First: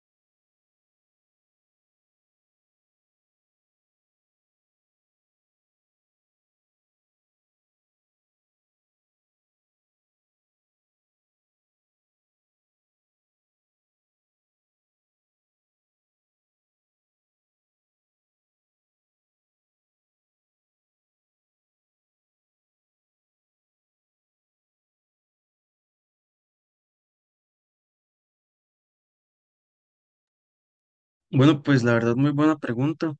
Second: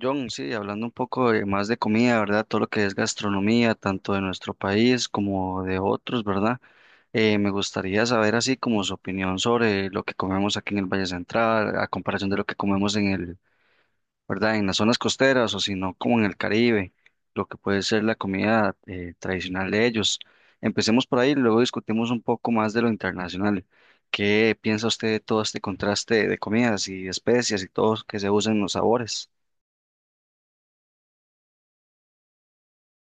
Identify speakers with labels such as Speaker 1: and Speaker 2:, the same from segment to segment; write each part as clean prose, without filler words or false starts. Speaker 1: John, sí, hablando un poco más de comida, ¿verdad? Todo lo que es gastronomía, tanto de nuestro país como de otros, ¿verdad? Me gustaría saber así como su opinión sobre lo que comemos aquí en el Valle Central, a comparación de lo que comemos en el, ¿verdad? En las zonas costeras o si no, como en el Caribe, lo que puede ser la comida tradicional de ellos. Empecemos por ahí, luego discutimos un poco más de lo internacional. ¿Qué piensa usted de todo este contraste de comidas y especias y todo que se usan en los sabores?
Speaker 2: Bueno, pues la verdad, muy buena pregunta.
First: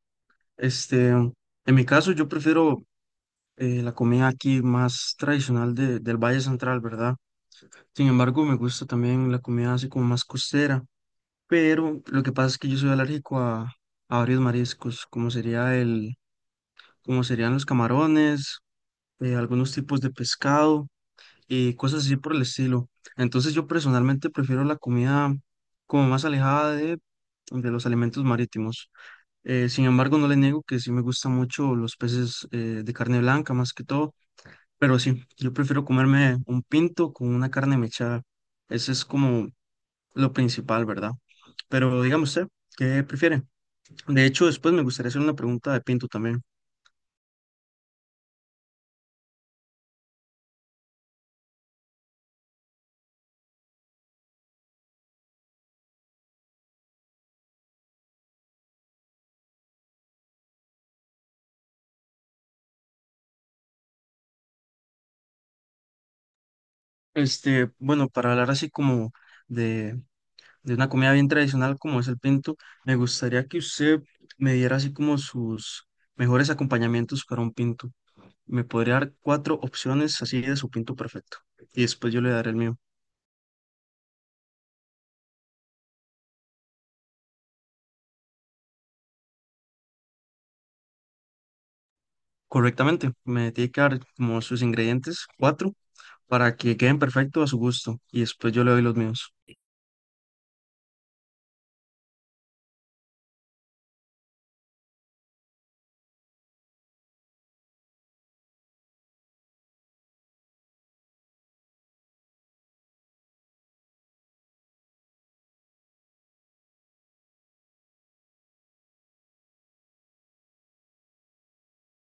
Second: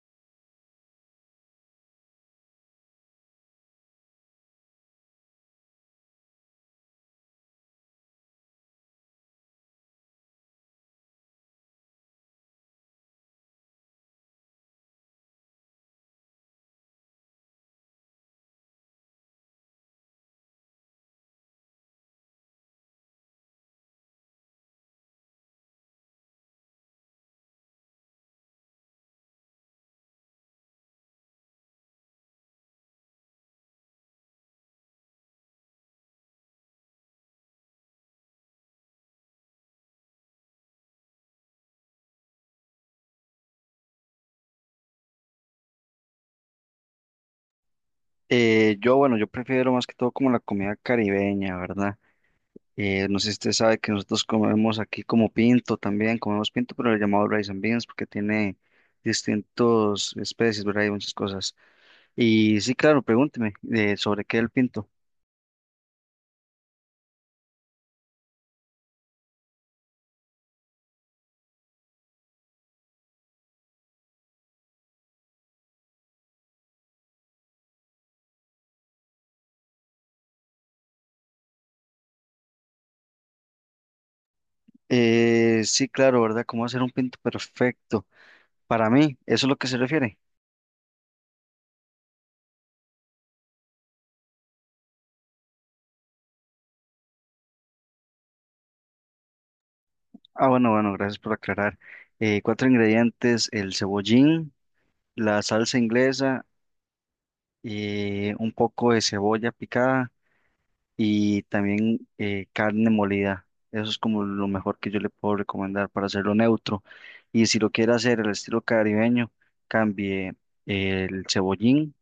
Speaker 2: Este, en mi caso, yo prefiero la comida aquí más tradicional del Valle Central, ¿verdad? Sin embargo, me gusta también la comida así como más costera, pero lo que pasa es que yo soy alérgico a varios mariscos, como sería como serían los camarones, algunos tipos de pescado y cosas así por el estilo. Entonces, yo personalmente prefiero la comida como más alejada de los alimentos marítimos. Sin embargo, no le niego que sí me gustan mucho los peces de carne blanca, más que todo, pero sí, yo prefiero comerme un pinto con una carne mechada. Ese es como lo principal, ¿verdad? Pero dígame usted, ¿qué prefiere? De hecho, después me gustaría hacer una pregunta de pinto también.
Speaker 1: Yo, bueno, yo prefiero más que todo como la comida caribeña, ¿verdad? No sé si usted sabe que nosotros comemos aquí como pinto también, comemos pinto, pero le llamamos rice and beans porque tiene distintos especies, ¿verdad? Y muchas cosas. Y sí, claro, pregúnteme sobre qué es el pinto.
Speaker 2: Este, bueno, para hablar así como de, de una comida bien tradicional como es el pinto, me gustaría que usted me diera así como sus mejores acompañamientos para un pinto. Me podría dar cuatro opciones así de su pinto perfecto. Y después yo le daré el mío.
Speaker 1: Sí, claro, ¿verdad? ¿Cómo hacer un pinto perfecto? Para mí, ¿eso es lo que se refiere?
Speaker 2: Correctamente, me tiene que dar como sus ingredientes, cuatro, para que queden perfectos a su gusto. Y después yo le doy los míos.
Speaker 1: Ah, bueno, bueno, gracias por aclarar. Cuatro ingredientes, el cebollín, la salsa inglesa, un poco de cebolla picada y también carne molida. Eso es como lo mejor que yo le puedo recomendar para hacerlo neutro. Y si lo quiere hacer el estilo caribeño, cambie el cebollín,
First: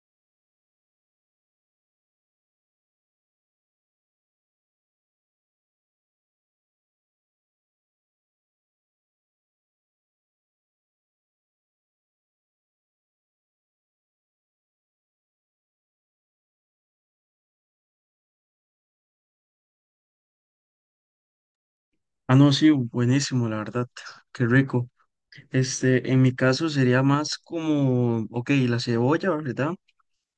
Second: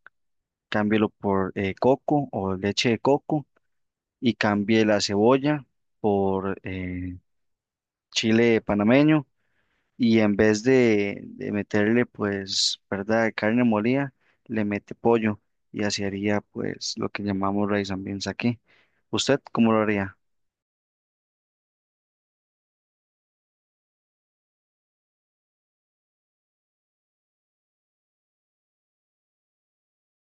Speaker 1: cámbielo por coco o leche de coco y cambie la cebolla por chile panameño. Y en vez de meterle, pues, ¿verdad? Carne molida, le mete pollo y así haría, pues, lo que llamamos raíz también aquí. ¿Usted cómo lo haría?
Speaker 2: Ah, no, sí, buenísimo, la verdad. Qué rico. Este, en mi caso sería más como, ok, la cebolla, ¿verdad?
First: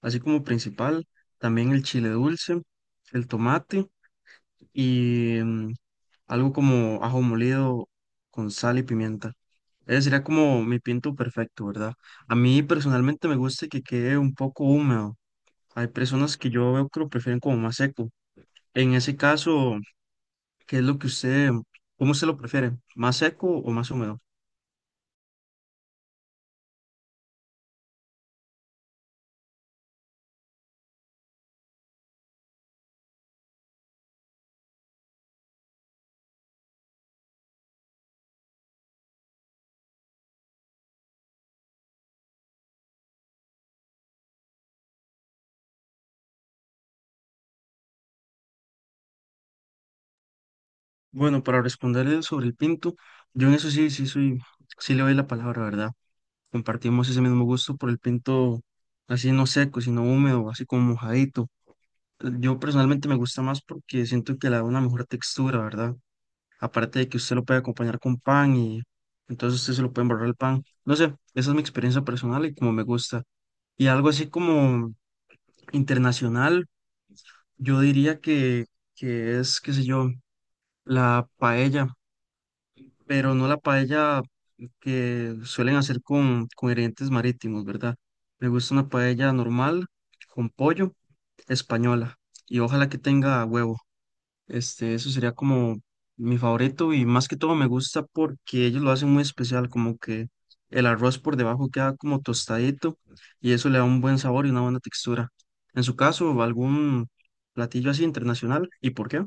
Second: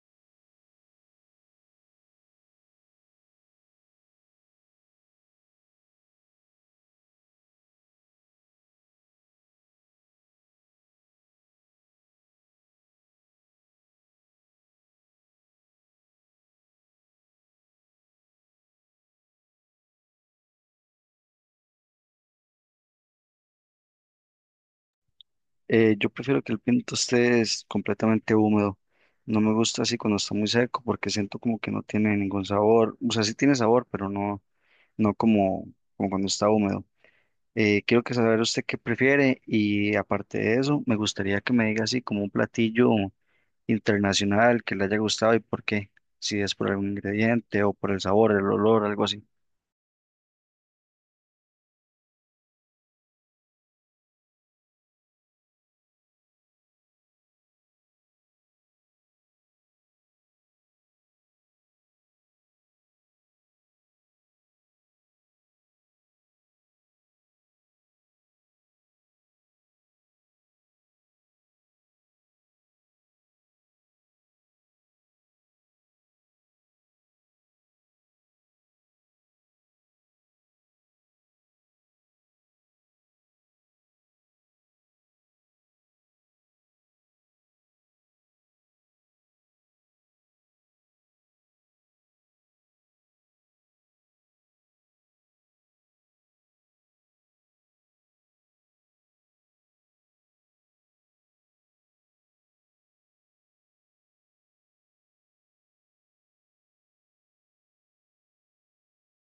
Speaker 2: Así como principal. También el chile dulce, el tomate y algo como ajo molido con sal y pimienta. Ese sería como mi pinto perfecto, ¿verdad? A mí personalmente me gusta que quede un poco húmedo. Hay personas que yo veo que lo prefieren como más seco. En ese caso, ¿qué es lo que usted, ¿cómo usted lo prefiere? ¿Más seco o más húmedo?
Speaker 1: Yo prefiero que el pinto esté es completamente húmedo. No me gusta así cuando está muy seco porque siento como que no tiene ningún sabor. O sea, sí tiene sabor, pero no, no como, como cuando está húmedo. Quiero que saber usted qué prefiere y aparte de eso, me gustaría que me diga así como un platillo internacional que le haya gustado y por qué. Si es por algún ingrediente o por el sabor, el olor, algo así.
Speaker 2: Bueno, para responderle sobre el pinto, yo en eso sí, sí le doy la palabra, ¿verdad? Compartimos ese mismo gusto por el pinto así no seco, sino húmedo, así como mojadito. Yo personalmente me gusta más porque siento que le da una mejor textura, ¿verdad? Aparte de que usted lo puede acompañar con pan y entonces usted se lo puede embarrar el pan. No sé, esa es mi experiencia personal y como me gusta. Y algo así como internacional, yo diría que es, qué sé yo, la paella, pero no la paella que suelen hacer con ingredientes marítimos, ¿verdad? Me gusta una paella normal con pollo española y ojalá que tenga huevo. Este, eso sería como mi favorito y más que todo me gusta porque ellos lo hacen muy especial, como que el arroz por debajo queda como tostadito y eso le da un buen sabor y una buena textura. En su caso, ¿algún platillo así internacional? ¿Y por qué?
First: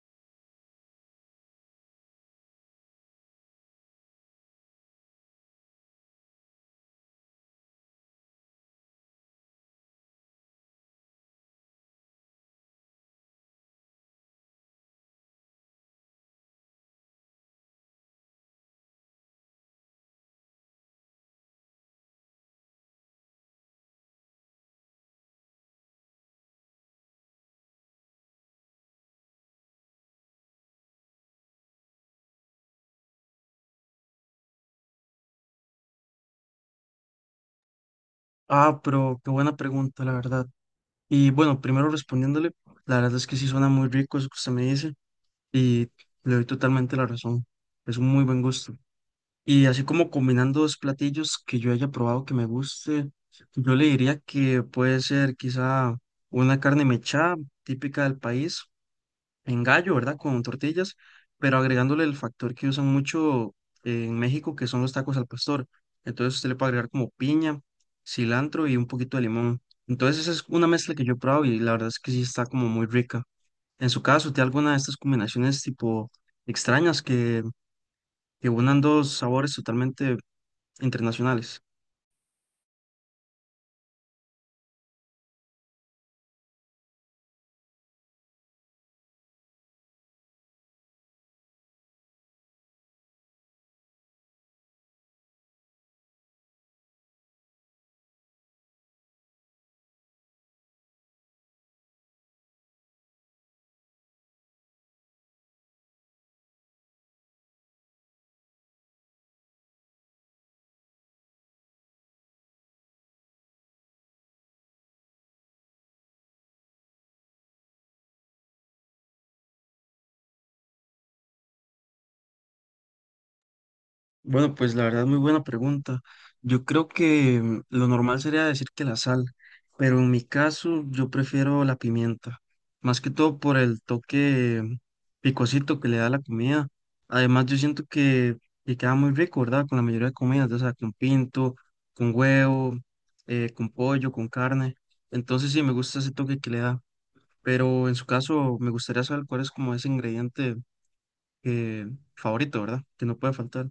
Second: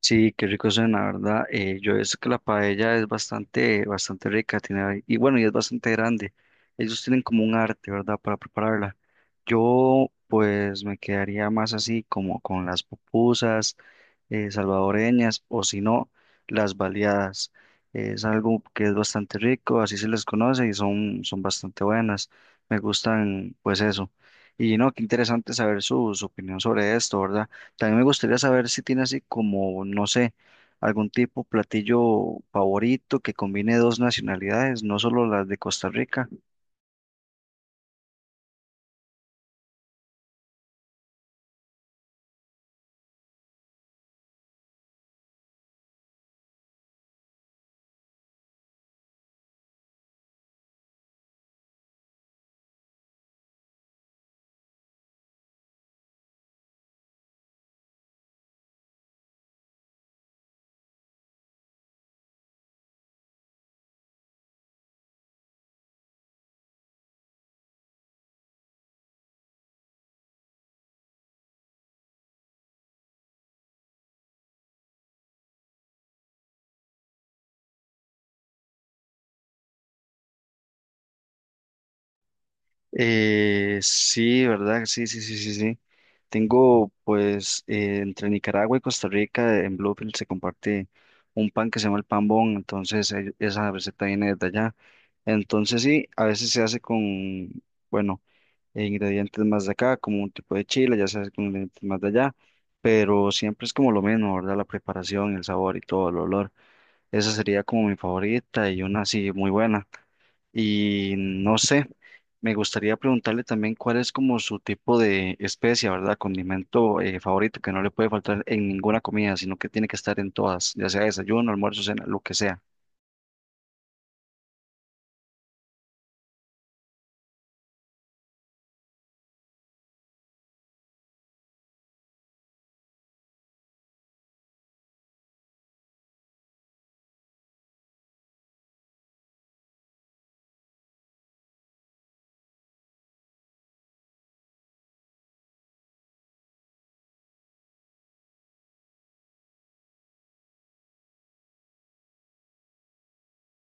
Speaker 1: Sí, qué rico suena, ¿verdad? Yo he visto que la paella es bastante rica, y bueno, y es bastante grande. Ellos tienen como un arte, ¿verdad? Para prepararla. Yo, pues, me quedaría más así como con las pupusas salvadoreñas o si no, las baleadas. Es algo que es bastante rico, así se les conoce y son, son bastante buenas. Me gustan, pues, eso. Y no, qué interesante saber su, su opinión sobre esto, ¿verdad? También me gustaría saber si tiene así como, no sé, algún tipo platillo favorito que combine dos nacionalidades, no solo las de Costa Rica.
Speaker 2: Ah, pero qué buena pregunta, la verdad. Y bueno, primero respondiéndole, la verdad es que sí suena muy rico eso que usted me dice y le doy totalmente la razón. Es un muy buen gusto. Y así como combinando dos platillos que yo haya probado que me guste, yo le diría que puede ser quizá una carne mechada típica del país, en gallo, ¿verdad? Con tortillas, pero agregándole el factor que usan mucho en México, que son los tacos al pastor. Entonces usted le puede agregar como piña, cilantro y un poquito de limón. Entonces esa es una mezcla que yo he probado y la verdad es que sí está como muy rica. En su caso, ¿tiene alguna de estas combinaciones tipo extrañas que unan dos sabores totalmente internacionales?
Speaker 1: Sí, ¿verdad? Sí, sí, sí, sí, sí. Tengo, pues, entre Nicaragua y Costa Rica, en Bluefield se comparte un pan que se llama el pan bon, entonces esa receta viene desde allá. Entonces sí, a veces se hace con, bueno, ingredientes más de acá, como un tipo de chile, ya se hace con ingredientes más de allá, pero siempre es como lo mismo, ¿verdad? La preparación, el sabor y todo, el olor. Esa sería como mi favorita y una así muy buena. Y no sé, me gustaría preguntarle también cuál es como su tipo de especie, ¿verdad? Condimento favorito que no le puede faltar en ninguna comida, sino que tiene que estar en todas, ya sea desayuno, almuerzo, cena, lo que sea.
Speaker 2: Bueno, pues la verdad, muy buena pregunta. Yo creo que lo normal sería decir que la sal, pero en mi caso yo prefiero la pimienta, más que todo por el toque picosito que le da la comida. Además, yo siento que queda muy rico, ¿verdad? Con la mayoría de comidas, o sea, con pinto, con huevo, con pollo, con carne. Entonces sí, me gusta ese toque que le da, pero en su caso me gustaría saber cuál es como ese ingrediente eh, favorito, ¿verdad? Que no puede faltar.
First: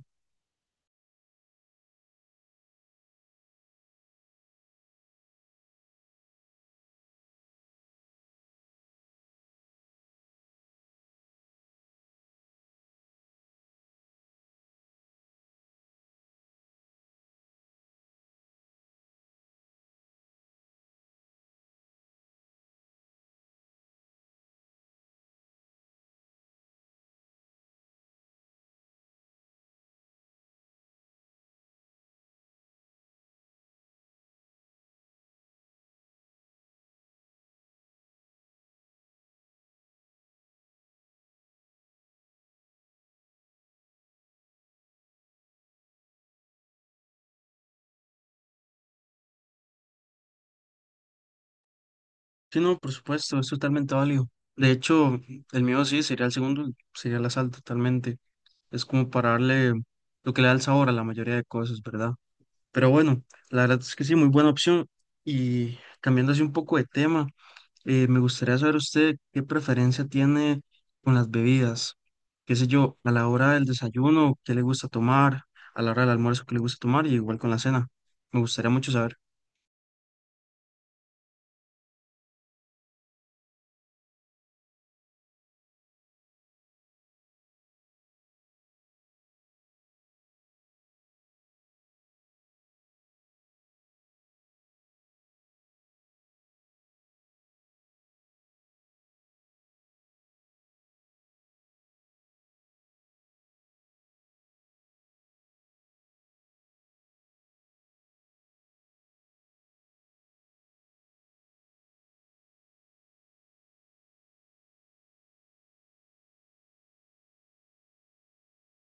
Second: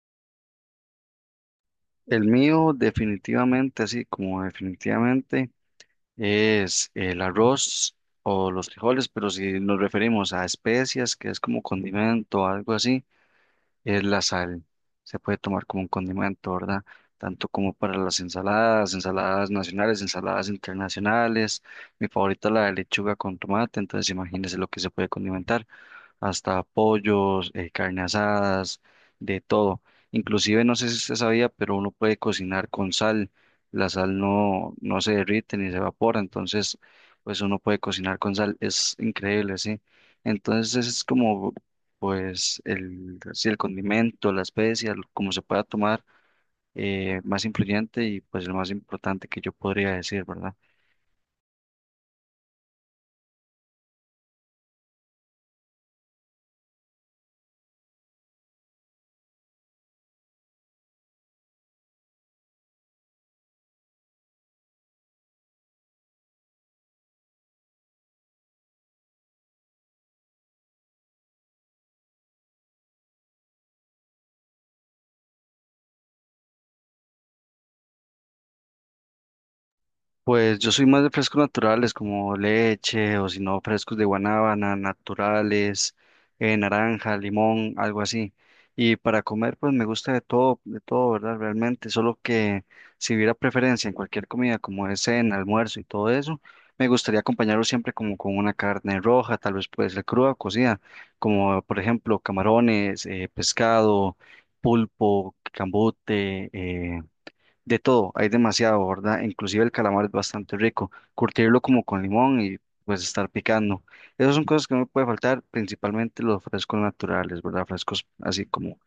Speaker 1: El mío definitivamente, así como definitivamente, es el arroz o los frijoles, pero si nos referimos a especias, que es como condimento o algo así. Es la sal. Se puede tomar como un condimento, ¿verdad? Tanto como para las ensaladas, ensaladas nacionales, ensaladas internacionales. Mi favorita es la de lechuga con tomate, entonces imagínese lo que se puede condimentar hasta pollos, carne asadas, de todo. Inclusive, no sé si usted sabía, pero uno puede cocinar con sal. La sal no, no se derrite ni se evapora, entonces, pues uno puede cocinar con sal. Es increíble, sí. Entonces, ese es como, pues, el, sí, el condimento, la especia, como se pueda tomar, más influyente y pues el más importante que yo podría decir, ¿verdad?
Speaker 2: Sí, no, por supuesto, es totalmente válido. De hecho, el mío sí sería el segundo, sería la sal totalmente. Es como para darle lo que le da el sabor a la mayoría de cosas, ¿verdad? Pero bueno, la verdad es que sí, muy buena opción. Y cambiando así un poco de tema, me gustaría saber usted qué preferencia tiene con las bebidas. Qué sé yo, a la hora del desayuno, qué le gusta tomar, a la hora del almuerzo, qué le gusta tomar, y igual con la cena. Me gustaría mucho saber.
Speaker 1: Pues yo soy más de frescos naturales como leche o si no frescos de guanábana, naturales, naranja, limón, algo así. Y para comer pues me gusta de todo, ¿verdad? Realmente, solo que si hubiera preferencia en cualquier comida como es cena, almuerzo y todo eso, me gustaría acompañarlo siempre como con una carne roja, tal vez puede ser cruda o cocida, como por ejemplo camarones, pescado, pulpo, cambute, de todo, hay demasiado, ¿verdad? Inclusive el calamar es bastante rico. Curtirlo como con limón y pues estar picando. Esas son cosas que no puede faltar, principalmente los frescos naturales, ¿verdad? Frescos así como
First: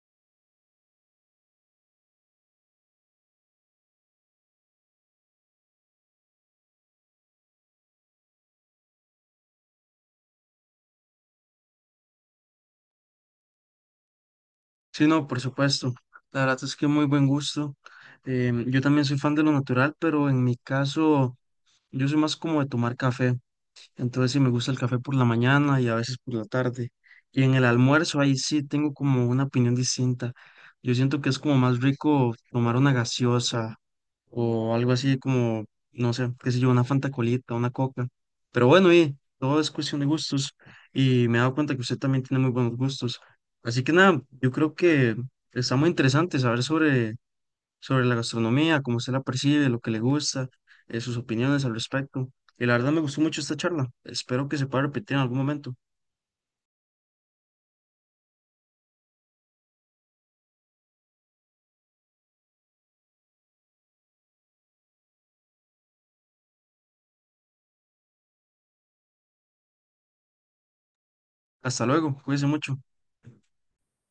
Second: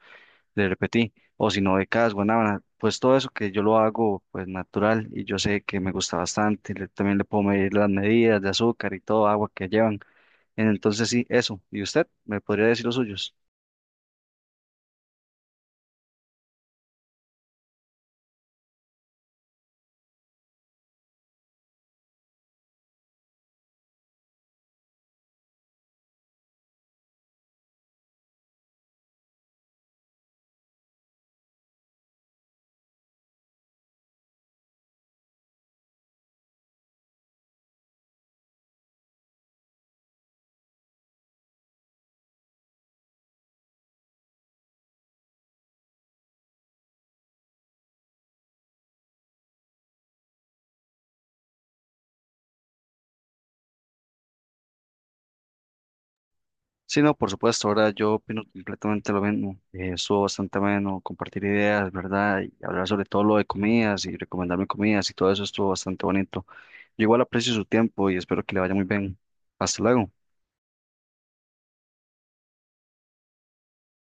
Speaker 1: le repetí, o si no, becas, guanábana, pues todo eso que yo lo hago pues natural y yo sé que me gusta bastante. También le puedo medir las medidas de azúcar y todo agua que llevan. Entonces sí, eso. ¿Y usted me podría decir los suyos?
Speaker 2: Sí, no, por supuesto. La verdad es que muy buen gusto. Yo también soy fan de lo natural, pero en mi caso, yo soy más como de tomar café. Entonces, sí me gusta el café por la mañana y a veces por la tarde. Y en el almuerzo, ahí sí tengo como una opinión distinta. Yo siento que es como más rico tomar una gaseosa o algo así como, no sé, qué sé yo, una Fanta Colita, una Coca. Pero bueno, y todo es cuestión de gustos y me he dado cuenta que usted también tiene muy buenos gustos. Así que nada, yo creo que está muy interesante saber sobre, sobre la gastronomía, cómo usted la percibe, lo que le gusta, sus opiniones al respecto. Y la verdad me gustó mucho esta charla. Espero que se pueda repetir en algún momento.
Speaker 1: Sí, no, por supuesto, ahora yo opino completamente lo mismo. Estuvo bastante bueno compartir ideas, ¿verdad? Y hablar sobre todo lo de comidas y recomendarme comidas y todo eso estuvo bastante bonito. Yo igual aprecio su tiempo y espero que le vaya muy bien. Hasta luego.
Speaker 2: Hasta luego, cuídense mucho.